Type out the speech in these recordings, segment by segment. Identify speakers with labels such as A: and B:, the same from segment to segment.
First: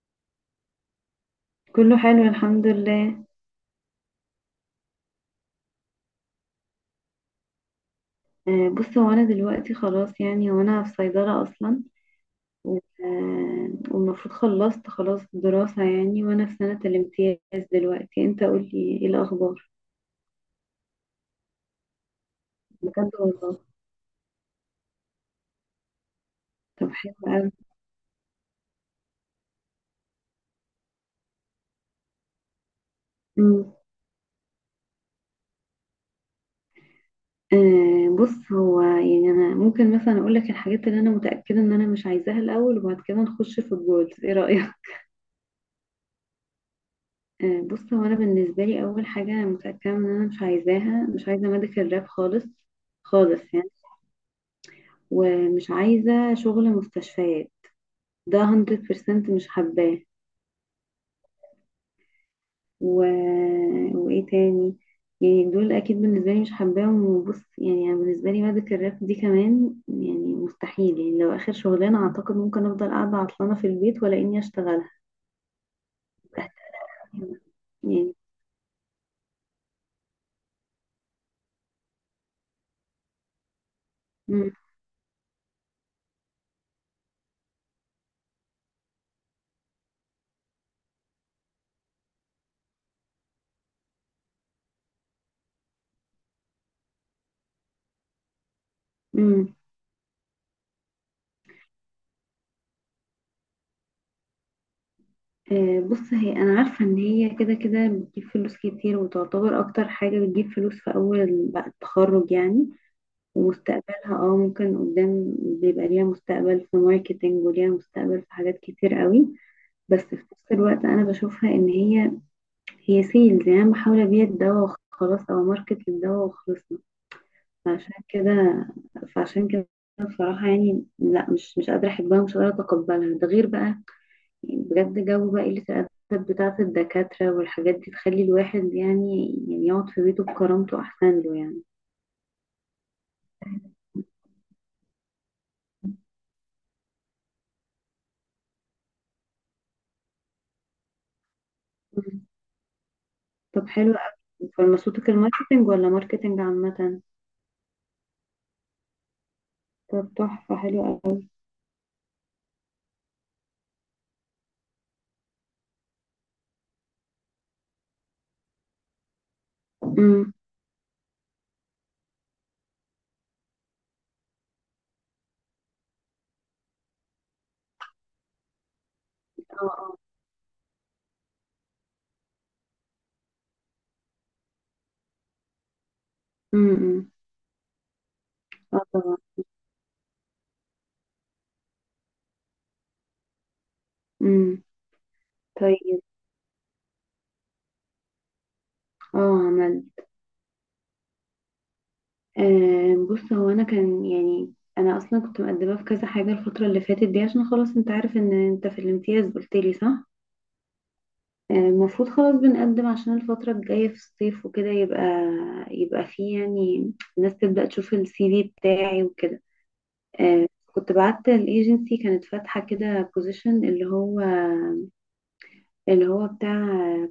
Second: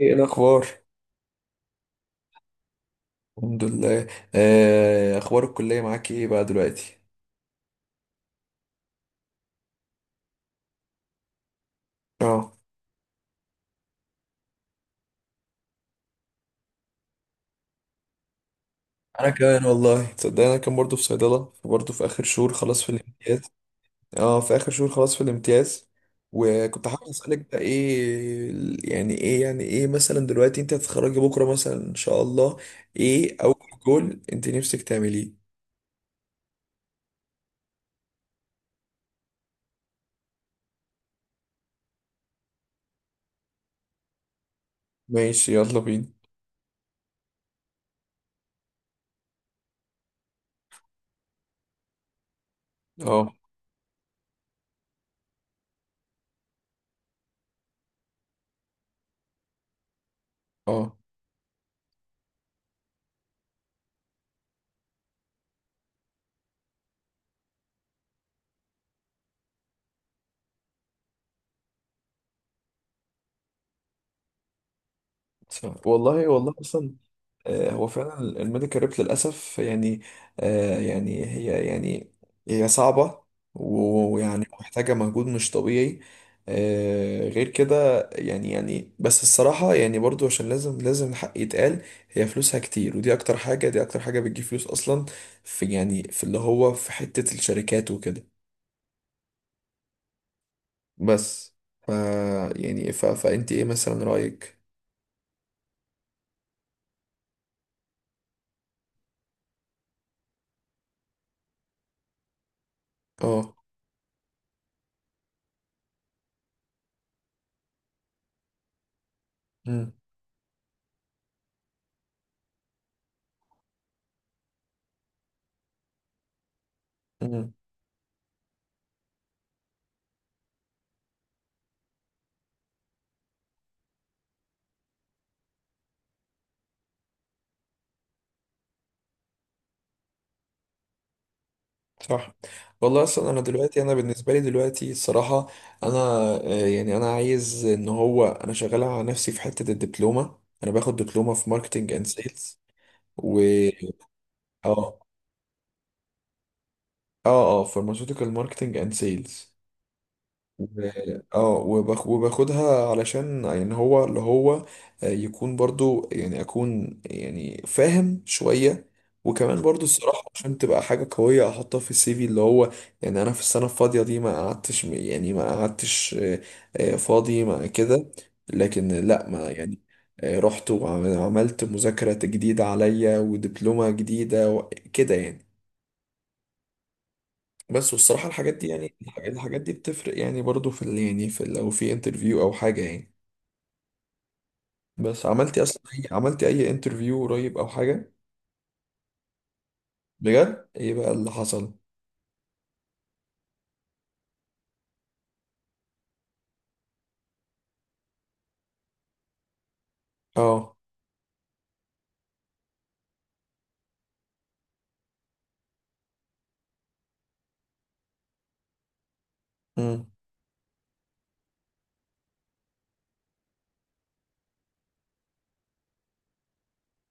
A: ايه الاخبار؟
B: كله حلو الحمد لله.
A: الحمد لله. اخبار الكليه معاك ايه بقى دلوقتي؟
B: بص هو انا دلوقتي خلاص يعني وانا في صيدلة اصلا.
A: اه،
B: والمفروض خلصت خلاص الدراسة يعني وانا في سنة الامتياز. دلوقتي انت قولي ايه
A: انا كمان
B: الاخبار.
A: والله تصدق انا كان برضو في صيدله، برضو في اخر شهور خلاص في
B: بجد
A: الامتياز.
B: والله.
A: اه في اخر شهور خلاص في الامتياز. وكنت
B: طب
A: حابب
B: حلو
A: اسالك
B: قوي.
A: بقى ايه يعني ايه يعني ايه مثلا دلوقتي، انت هتتخرجي بكره مثلا ان شاء الله؟ ايه اول
B: مم.
A: جول انت نفسك تعمليه؟
B: بص هو يعني انا ممكن مثلا اقول لك الحاجات اللي انا متأكدة ان انا مش عايزاها الاول وبعد كده نخش في الجولز، ايه رأيك؟
A: ماشي، يلا بينا.
B: بص هو انا بالنسبة لي اول حاجة انا متأكدة ان انا مش عايزة ميديكال راب خالص،
A: اه
B: يعني. ومش عايزة شغل مستشفيات، ده 100% مش حباه.
A: اه،
B: و... وإيه تاني؟ يعني دول أكيد بالنسبة لي مش حباهم. وبص يعني أنا بالنسبة لي مادة الراب دي كمان يعني مستحيل، يعني لو آخر شغلانة أعتقد ممكن أفضل قاعدة عطلانة في البيت ولا إني أشتغلها
A: والله والله اصلا. هو
B: يعني.
A: فعلا الميديكال ريب للأسف يعني. يعني هي صعبة. ويعني
B: مم.
A: محتاجة مجهود مش طبيعي. غير كده يعني بس الصراحة يعني برضو عشان لازم الحق يتقال. هي فلوسها كتير، ودي أكتر حاجة بتجيب فلوس أصلا، في اللي هو في حتة الشركات وكده.
B: مم.
A: بس ف يعني ف فأنت إيه مثلا رأيك؟
B: بص هي انا عارفه ان هي كده كده بتجيب فلوس كتير وتعتبر اكتر حاجه بتجيب فلوس في اول بعد التخرج يعني،
A: اه.
B: ومستقبلها اه ممكن قدام بيبقى ليها مستقبل في ماركتينج وليها مستقبل في حاجات كتير قوي.
A: مم.
B: بس في نفس الوقت انا بشوفها ان هي سيلز، يعني انا بحاول ابيع الدواء وخلاص او ماركت للدواء وخلصنا. فعشان كده فعشان كده بصراحة يعني لا، مش قادرة أحبها ومش قادرة أتقبلها. ده غير بقى يعني بجد جو بقى قلة الأدب بتاعة الدكاترة والحاجات دي تخلي الواحد يعني يقعد في بيته بكرامته أحسن له يعني.
A: صح. والله اصلا انا دلوقتي، انا بالنسبه لي دلوقتي الصراحه، انا آه، يعني انا عايز ان هو انا شغال على نفسي في حته الدبلومه. انا باخد دبلومه في ماركتنج اند سيلز. و
B: طب حلو قوي،
A: اه
B: فارمacيوتيكال ماركتنج ولا ماركتنج عامة؟
A: اه اه، فارماسيوتيكال ماركتنج اند سيلز.
B: طب تحفة حلو قوي.
A: وباخدها علشان يعني هو اللي هو يكون برضو يعني اكون يعني فاهم شوية. وكمان برضو الصراحة
B: امم.
A: عشان تبقى حاجة قوية احطها في السي في اللي هو، يعني انا في السنة الفاضية دي ما قعدتش فاضي ما كده، لكن لا ما
B: اه
A: يعني.
B: اه.
A: رحت وعملت مذاكرة جديدة عليا ودبلومة جديدة وكده يعني.
B: امم.
A: بس والصراحة الحاجات دي
B: اه
A: يعني
B: طبعا.
A: الحاجات دي بتفرق يعني برضو في يعني في لو في انترفيو او حاجة يعني.
B: امم.
A: بس عملتي اصلا
B: طيب.
A: أي- عملتي اي انترفيو قريب او حاجة؟
B: اه عملت.
A: بجد ايه بقى اللي حصل؟
B: آه، بص هو انا كان يعني انا اصلا كنت مقدمة في كذا حاجة الفترة اللي فاتت دي، عشان خلاص انت عارف ان انت في الامتياز، قلت لي صح؟
A: اه.
B: المفروض خلاص بنقدم عشان الفترة الجاية في الصيف وكده، يبقى فيه يعني الناس تبدأ تشوف السي في بتاعي وكده.
A: امم.
B: آه، كنت بعت الايجنسي، كانت فاتحة كده بوزيشن اللي هو بتاع،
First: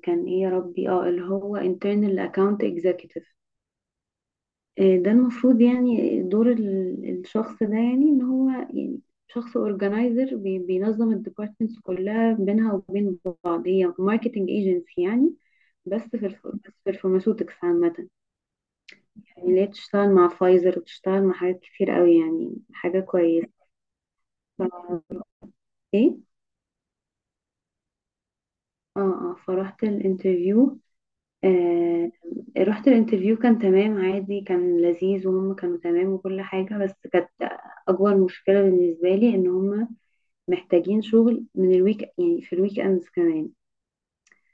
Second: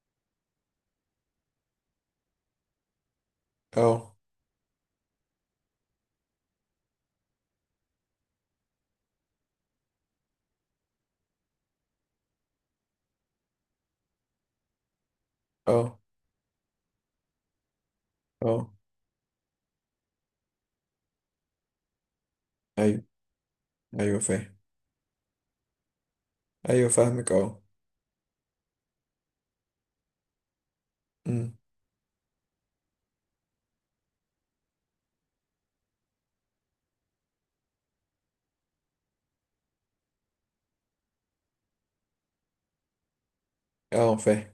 B: كان ايه يا ربي اه اللي هو internal account executive.
A: اه
B: ده المفروض يعني دور الشخص ده، يعني ان هو يعني شخص اورجنايزر بينظم الديبارتمنتس كلها بينها وبين بعض. هي ماركتنج ايجنسي يعني،
A: اه
B: بس بس في الفارماسيوتكس عامة
A: اه.
B: يعني، اللي هي بتشتغل مع فايزر وبتشتغل مع حاجات كتير قوي، يعني حاجة
A: ايوه
B: كويسة.
A: ايوه، فاهم.
B: ف- ايه.
A: ايوه فاهمك، اه.
B: اه فروحت الانترفيو.
A: امم.
B: آه، رحت الانترفيو كان تمام عادي، كان لذيذ وهم كانوا تمام وكل حاجة، بس كانت أكبر مشكلة بالنسبة لي إن هم محتاجين شغل من الويك، يعني في الويك أندز كمان.
A: اه، فاهم.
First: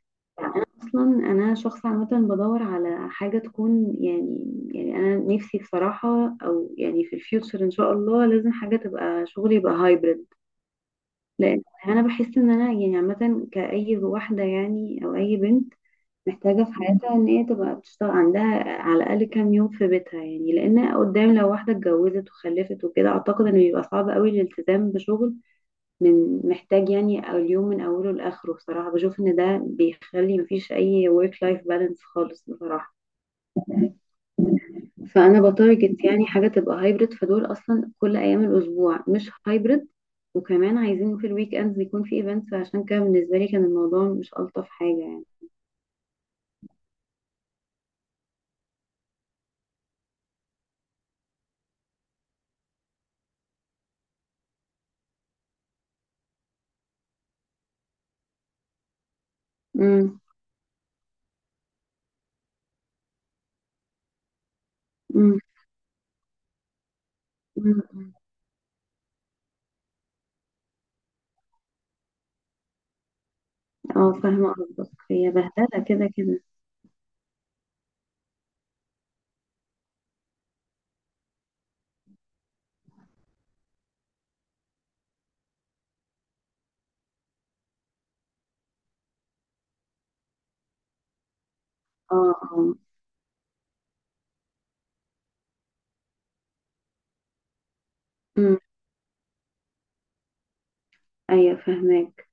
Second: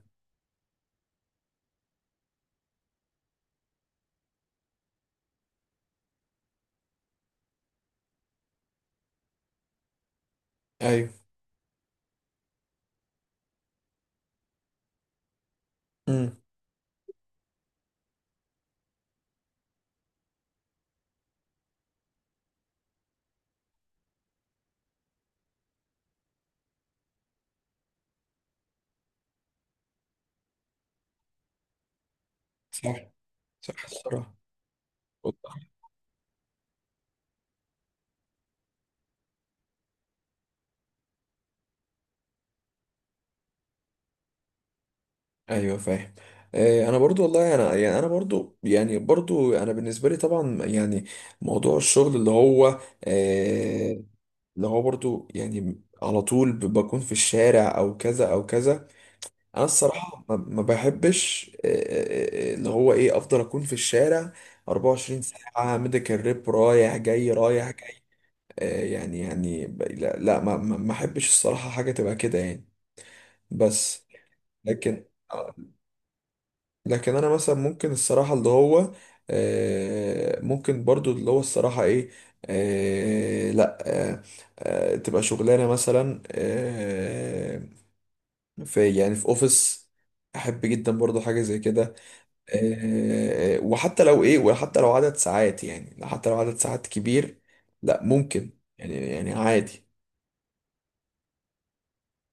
B: أصلا أنا شخص عامة بدور على حاجة تكون أنا نفسي بصراحة، أو يعني في الفيوتشر إن شاء الله، لازم حاجة تبقى شغلي يبقى هايبرد.
A: ايوه.
B: لأن أنا بحس إن أنا يعني عامة كأي واحدة يعني أو أي بنت
A: امم.
B: محتاجة في حياتها ان هي تبقى بتشتغل عندها على الأقل كام يوم في بيتها، يعني لأن قدام لو واحدة اتجوزت وخلفت وكده أعتقد انه بيبقى صعب قوي الالتزام بشغل من محتاج يعني أو اليوم من أوله لآخره. بصراحة بشوف ان ده بيخلي مفيش أي work life balance خالص
A: صح
B: بصراحة.
A: صح، الصراحة.
B: فأنا
A: وضح.
B: بتارجت يعني حاجة تبقى هايبرد، فدول أصلا كل أيام الأسبوع مش هايبرد وكمان عايزين في الويك اندز يكون في ايفنتس، عشان كده بالنسبة لي كان الموضوع مش ألطف حاجة يعني.
A: ايوه فاهم. انا برضو والله، انا يعني انا بالنسبه لي طبعا يعني موضوع الشغل اللي هو، آه، اللي هو برضو يعني على طول بكون في الشارع او كذا او كذا. انا الصراحة ما بحبش اللي هو ايه، افضل اكون في الشارع 24 ساعة، ميديكال ريب رايح جاي رايح جاي.
B: امم.
A: يعني لا لا، ما احبش الصراحة حاجة تبقى كده يعني. بس
B: اه فاهمة قصدك،
A: لكن
B: هي
A: آه،
B: بهدلة كده كده.
A: لكن انا مثلا ممكن الصراحه اللي هو، ممكن برضو اللي هو الصراحه ايه، لا، آه، تبقى شغلانه مثلا في اوفيس، احب جدا برضو حاجه زي كده.
B: اه اه.
A: وحتى لو ايه، وحتى لو عدد ساعات، يعني حتى لو عدد ساعات كبير لا ممكن،
B: أمم.
A: يعني يعني عادي.
B: ايوه فاهماك.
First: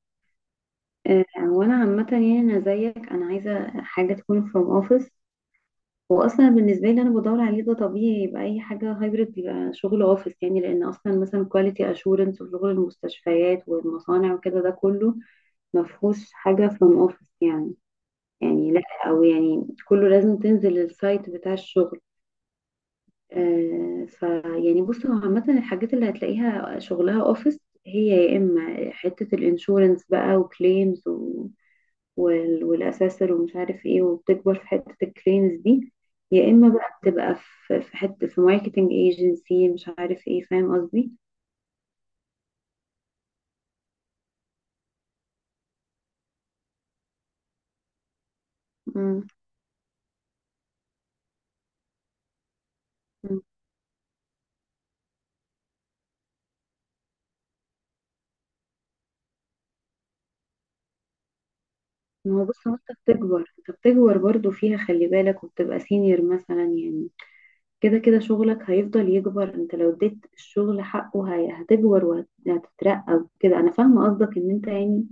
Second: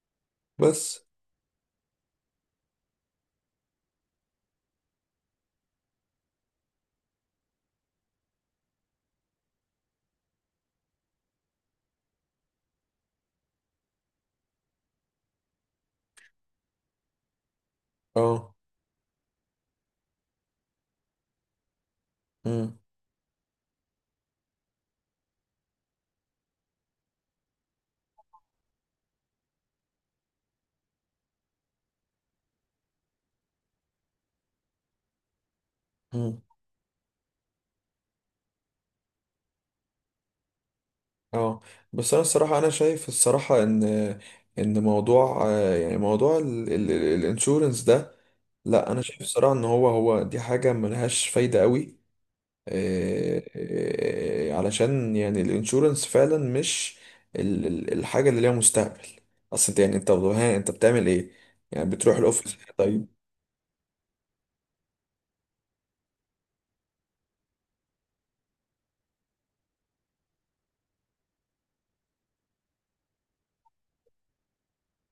A: بس
B: آه، وانا عامة يعني انا زيك انا عايزة حاجة تكون from office. واصلا بالنسبة لي انا بدور عليه، ده طبيعي يبقى اي حاجة hybrid يبقى شغل office، يعني لان اصلا مثلا quality assurance وشغل المستشفيات والمصانع وكده ده كله مفهوش حاجة from office يعني.
A: اه.
B: يعني لا، او يعني كله لازم تنزل السايت بتاع الشغل.
A: مم،
B: آه، فيعني بص هو عامة الحاجات اللي هتلاقيها شغلها اوفيس، هي يا اما حتة الانشورنس بقى وكليمز والاساسر ومش عارف ايه، وبتكبر في حتة الكليمز دي،
A: مم.
B: يا اما بقى بتبقى في حتة في ماركتنج ايجنسي مش عارف ايه، فاهم قصدي؟
A: اه. بس انا الصراحه انا شايف الصراحه ان موضوع آه، يعني موضوع الانشورنس ده، لا انا شايف
B: مم.
A: الصراحه ان هو دي حاجه ملهاش فايده قوي.
B: مم.
A: علشان يعني الانشورنس فعلا مش الحاجه اللي ليها مستقبل. اصل انت يعني انت بتعمل ايه؟ يعني بتروح
B: ما هو
A: الاوفيس
B: بص هو
A: طيب؟
B: انت بتكبر برضو فيها خلي بالك، وبتبقى سينيور مثلا يعني. كده كده شغلك هيفضل يكبر، انت لو اديت الشغل حقه هتكبر وهتترقى وكده. انا فاهمة قصدك ان انت يعني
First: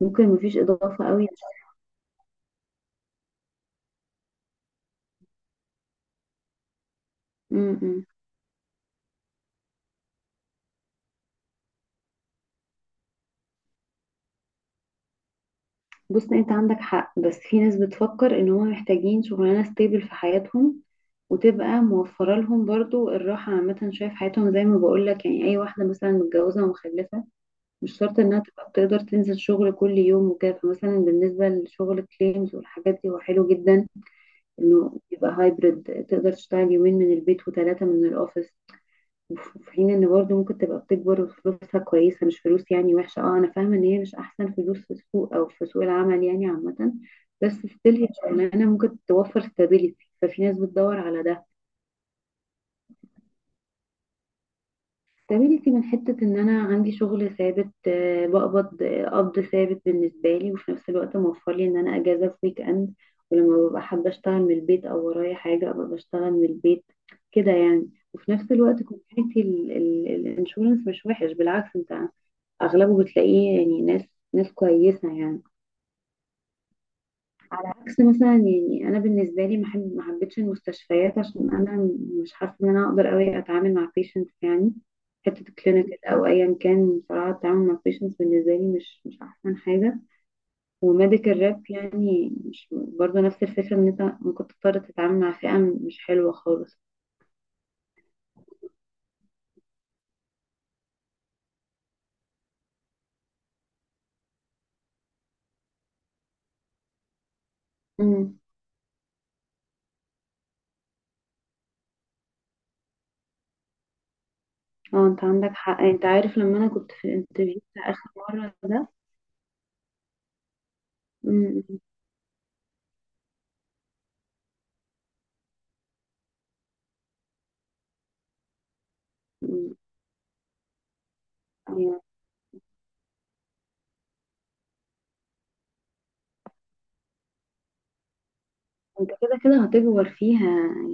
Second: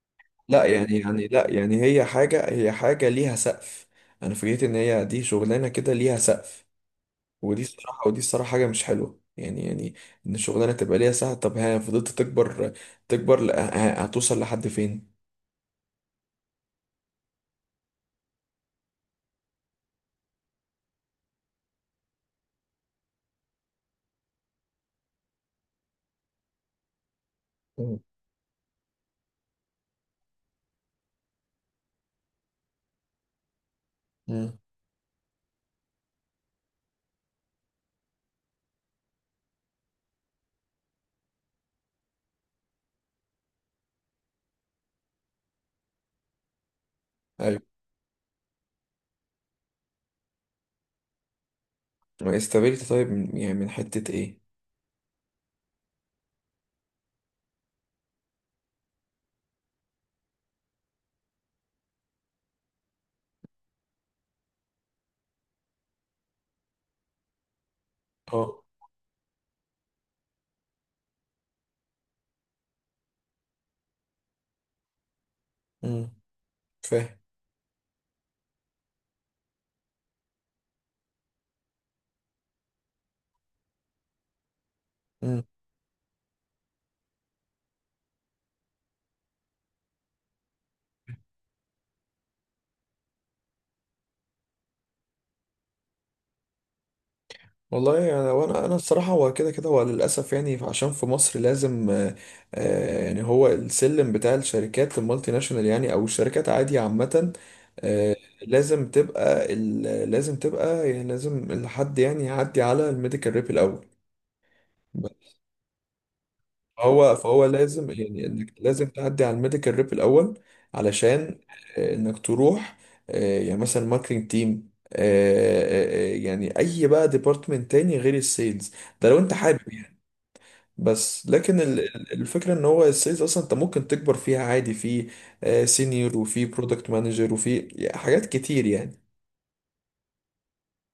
B: ممكن مفيش
A: لا يعني
B: اضافة
A: يعني
B: قوي.
A: لا يعني هي حاجه ليها سقف. انا فكرت ان هي دي شغلانه كده ليها سقف، ودي
B: امم.
A: الصراحة ودي الصراحة حاجة مش حلوة يعني، يعني إن الشغلانة تبقى ليها ساعة. طب ها فضلت تكبر تكبر، هتوصل لحد فين؟
B: بص انت عندك حق، بس في ناس بتفكر ان هم محتاجين شغلانة ستيبل في حياتهم وتبقى موفرة لهم برضو الراحة عامة شوية في حياتهم. زي ما بقولك يعني أي واحدة مثلا متجوزة ومخلفة
A: مم.
B: مش شرط إنها تبقى بتقدر تنزل شغل كل يوم وكده، فمثلا بالنسبة لشغل كليمز والحاجات دي هو حلو جدا
A: مم.
B: انه يبقى هايبرد، تقدر تشتغل يومين من البيت وثلاثة من الاوفيس. وفي حين ان برضه ممكن تبقى بتكبر وفلوسها كويسة، مش فلوس يعني وحشة. اه انا فاهمة ان هي مش احسن فلوس في السوق او في سوق العمل يعني عامة، بس
A: أيوة.
B: ستيل هي شغلانة ممكن توفر ستابيليتي، ففي ناس بتدور على ده.
A: استابيليتي طيب، يعني من حتة إيه؟
B: استميلتي من حتة إن أنا عندي شغل ثابت، بقبض قبض ثابت بالنسبة لي، وفي نفس الوقت موفر لي إن أنا أجازة في ويك إند، ولما ببقى حابة أشتغل من البيت أو ورايا حاجة أبقى بشتغل من البيت كده يعني. وفي نفس
A: أه.
B: الوقت كوميونتي الانشورنس مش وحش بالعكس، أنت أغلبه بتلاقيه يعني ناس كويسة يعني.
A: أمم، فاهم.
B: عكس مثلا يعني انا بالنسبه لي ما حبيتش المستشفيات عشان انا مش حاسه ان انا اقدر قوي اتعامل مع patients يعني، حته الكلينيكال او ايا كان. بصراحه التعامل مع patients بالنسبه لي مش احسن حاجه. وميديكال راب يعني مش برضه نفس الفكره، ان انت ممكن تضطر تتعامل مع فئه مش حلوه خالص.
A: والله يعني، وانا انا انا الصراحه هو كده كده هو للاسف، يعني عشان في مصر لازم يعني هو السلم بتاع الشركات المالتي ناشونال، يعني او الشركات عادي عامه. آه،
B: امم.
A: لازم تبقى يعني، لازم الحد يعني يعدي على الميديكال ريب الاول.
B: اه انت عندك حق، انت عارف لما انا كنت في
A: هو فهو
B: الانترفيو
A: لازم،
B: بتاع اخر
A: يعني انك
B: مره
A: لازم
B: ده.
A: تعدي على الميديكال ريب الاول علشان انك تروح يعني مثلا ماركتنج تيم، يعني اي بقى ديبارتمنت تاني غير السيلز، ده لو انت حابب.
B: امم.
A: بس لكن الفكرة ان هو السيلز اصلا انت ممكن تكبر فيها عادي، في سينيور وفي برودكت مانجر وفي حاجات كتير يعني.
B: انت كده كده هتكبر فيها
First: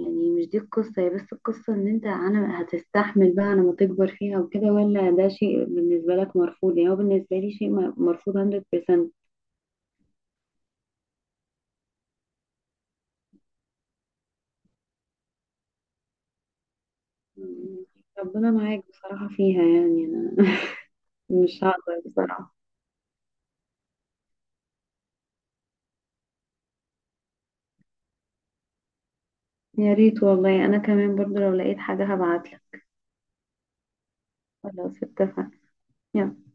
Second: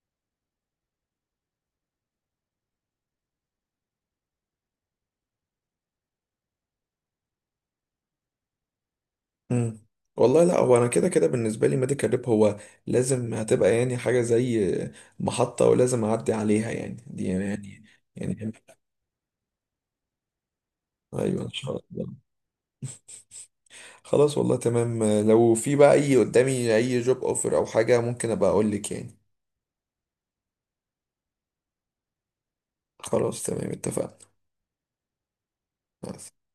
B: يعني، مش دي القصة هي، بس القصة ان انت، انا هتستحمل بقى انا ما تكبر فيها وكده ولا ده شيء بالنسبة لك مرفوض؟ يعني هو بالنسبة لي شيء مرفوض 100%.
A: مم. والله لا، هو انا كده كده بالنسبة لي ميديكال ريب هو لازم هتبقى يعني حاجة زي محطة، ولازم اعدي عليها يعني، دي يعني يعني,
B: ربنا
A: يعني
B: معاك بصراحة فيها، يعني انا
A: ايوه ان
B: مش
A: شاء
B: هقدر
A: الله.
B: بصراحة.
A: خلاص والله تمام، لو في بقى اي قدامي اي جوب اوفر او حاجة ممكن ابقى اقول لك يعني.
B: يا ريت والله، انا كمان برضو لو لقيت حاجة هبعتلك.
A: خلاص تمام اتفقنا.
B: خلاص اتفقنا. يلا.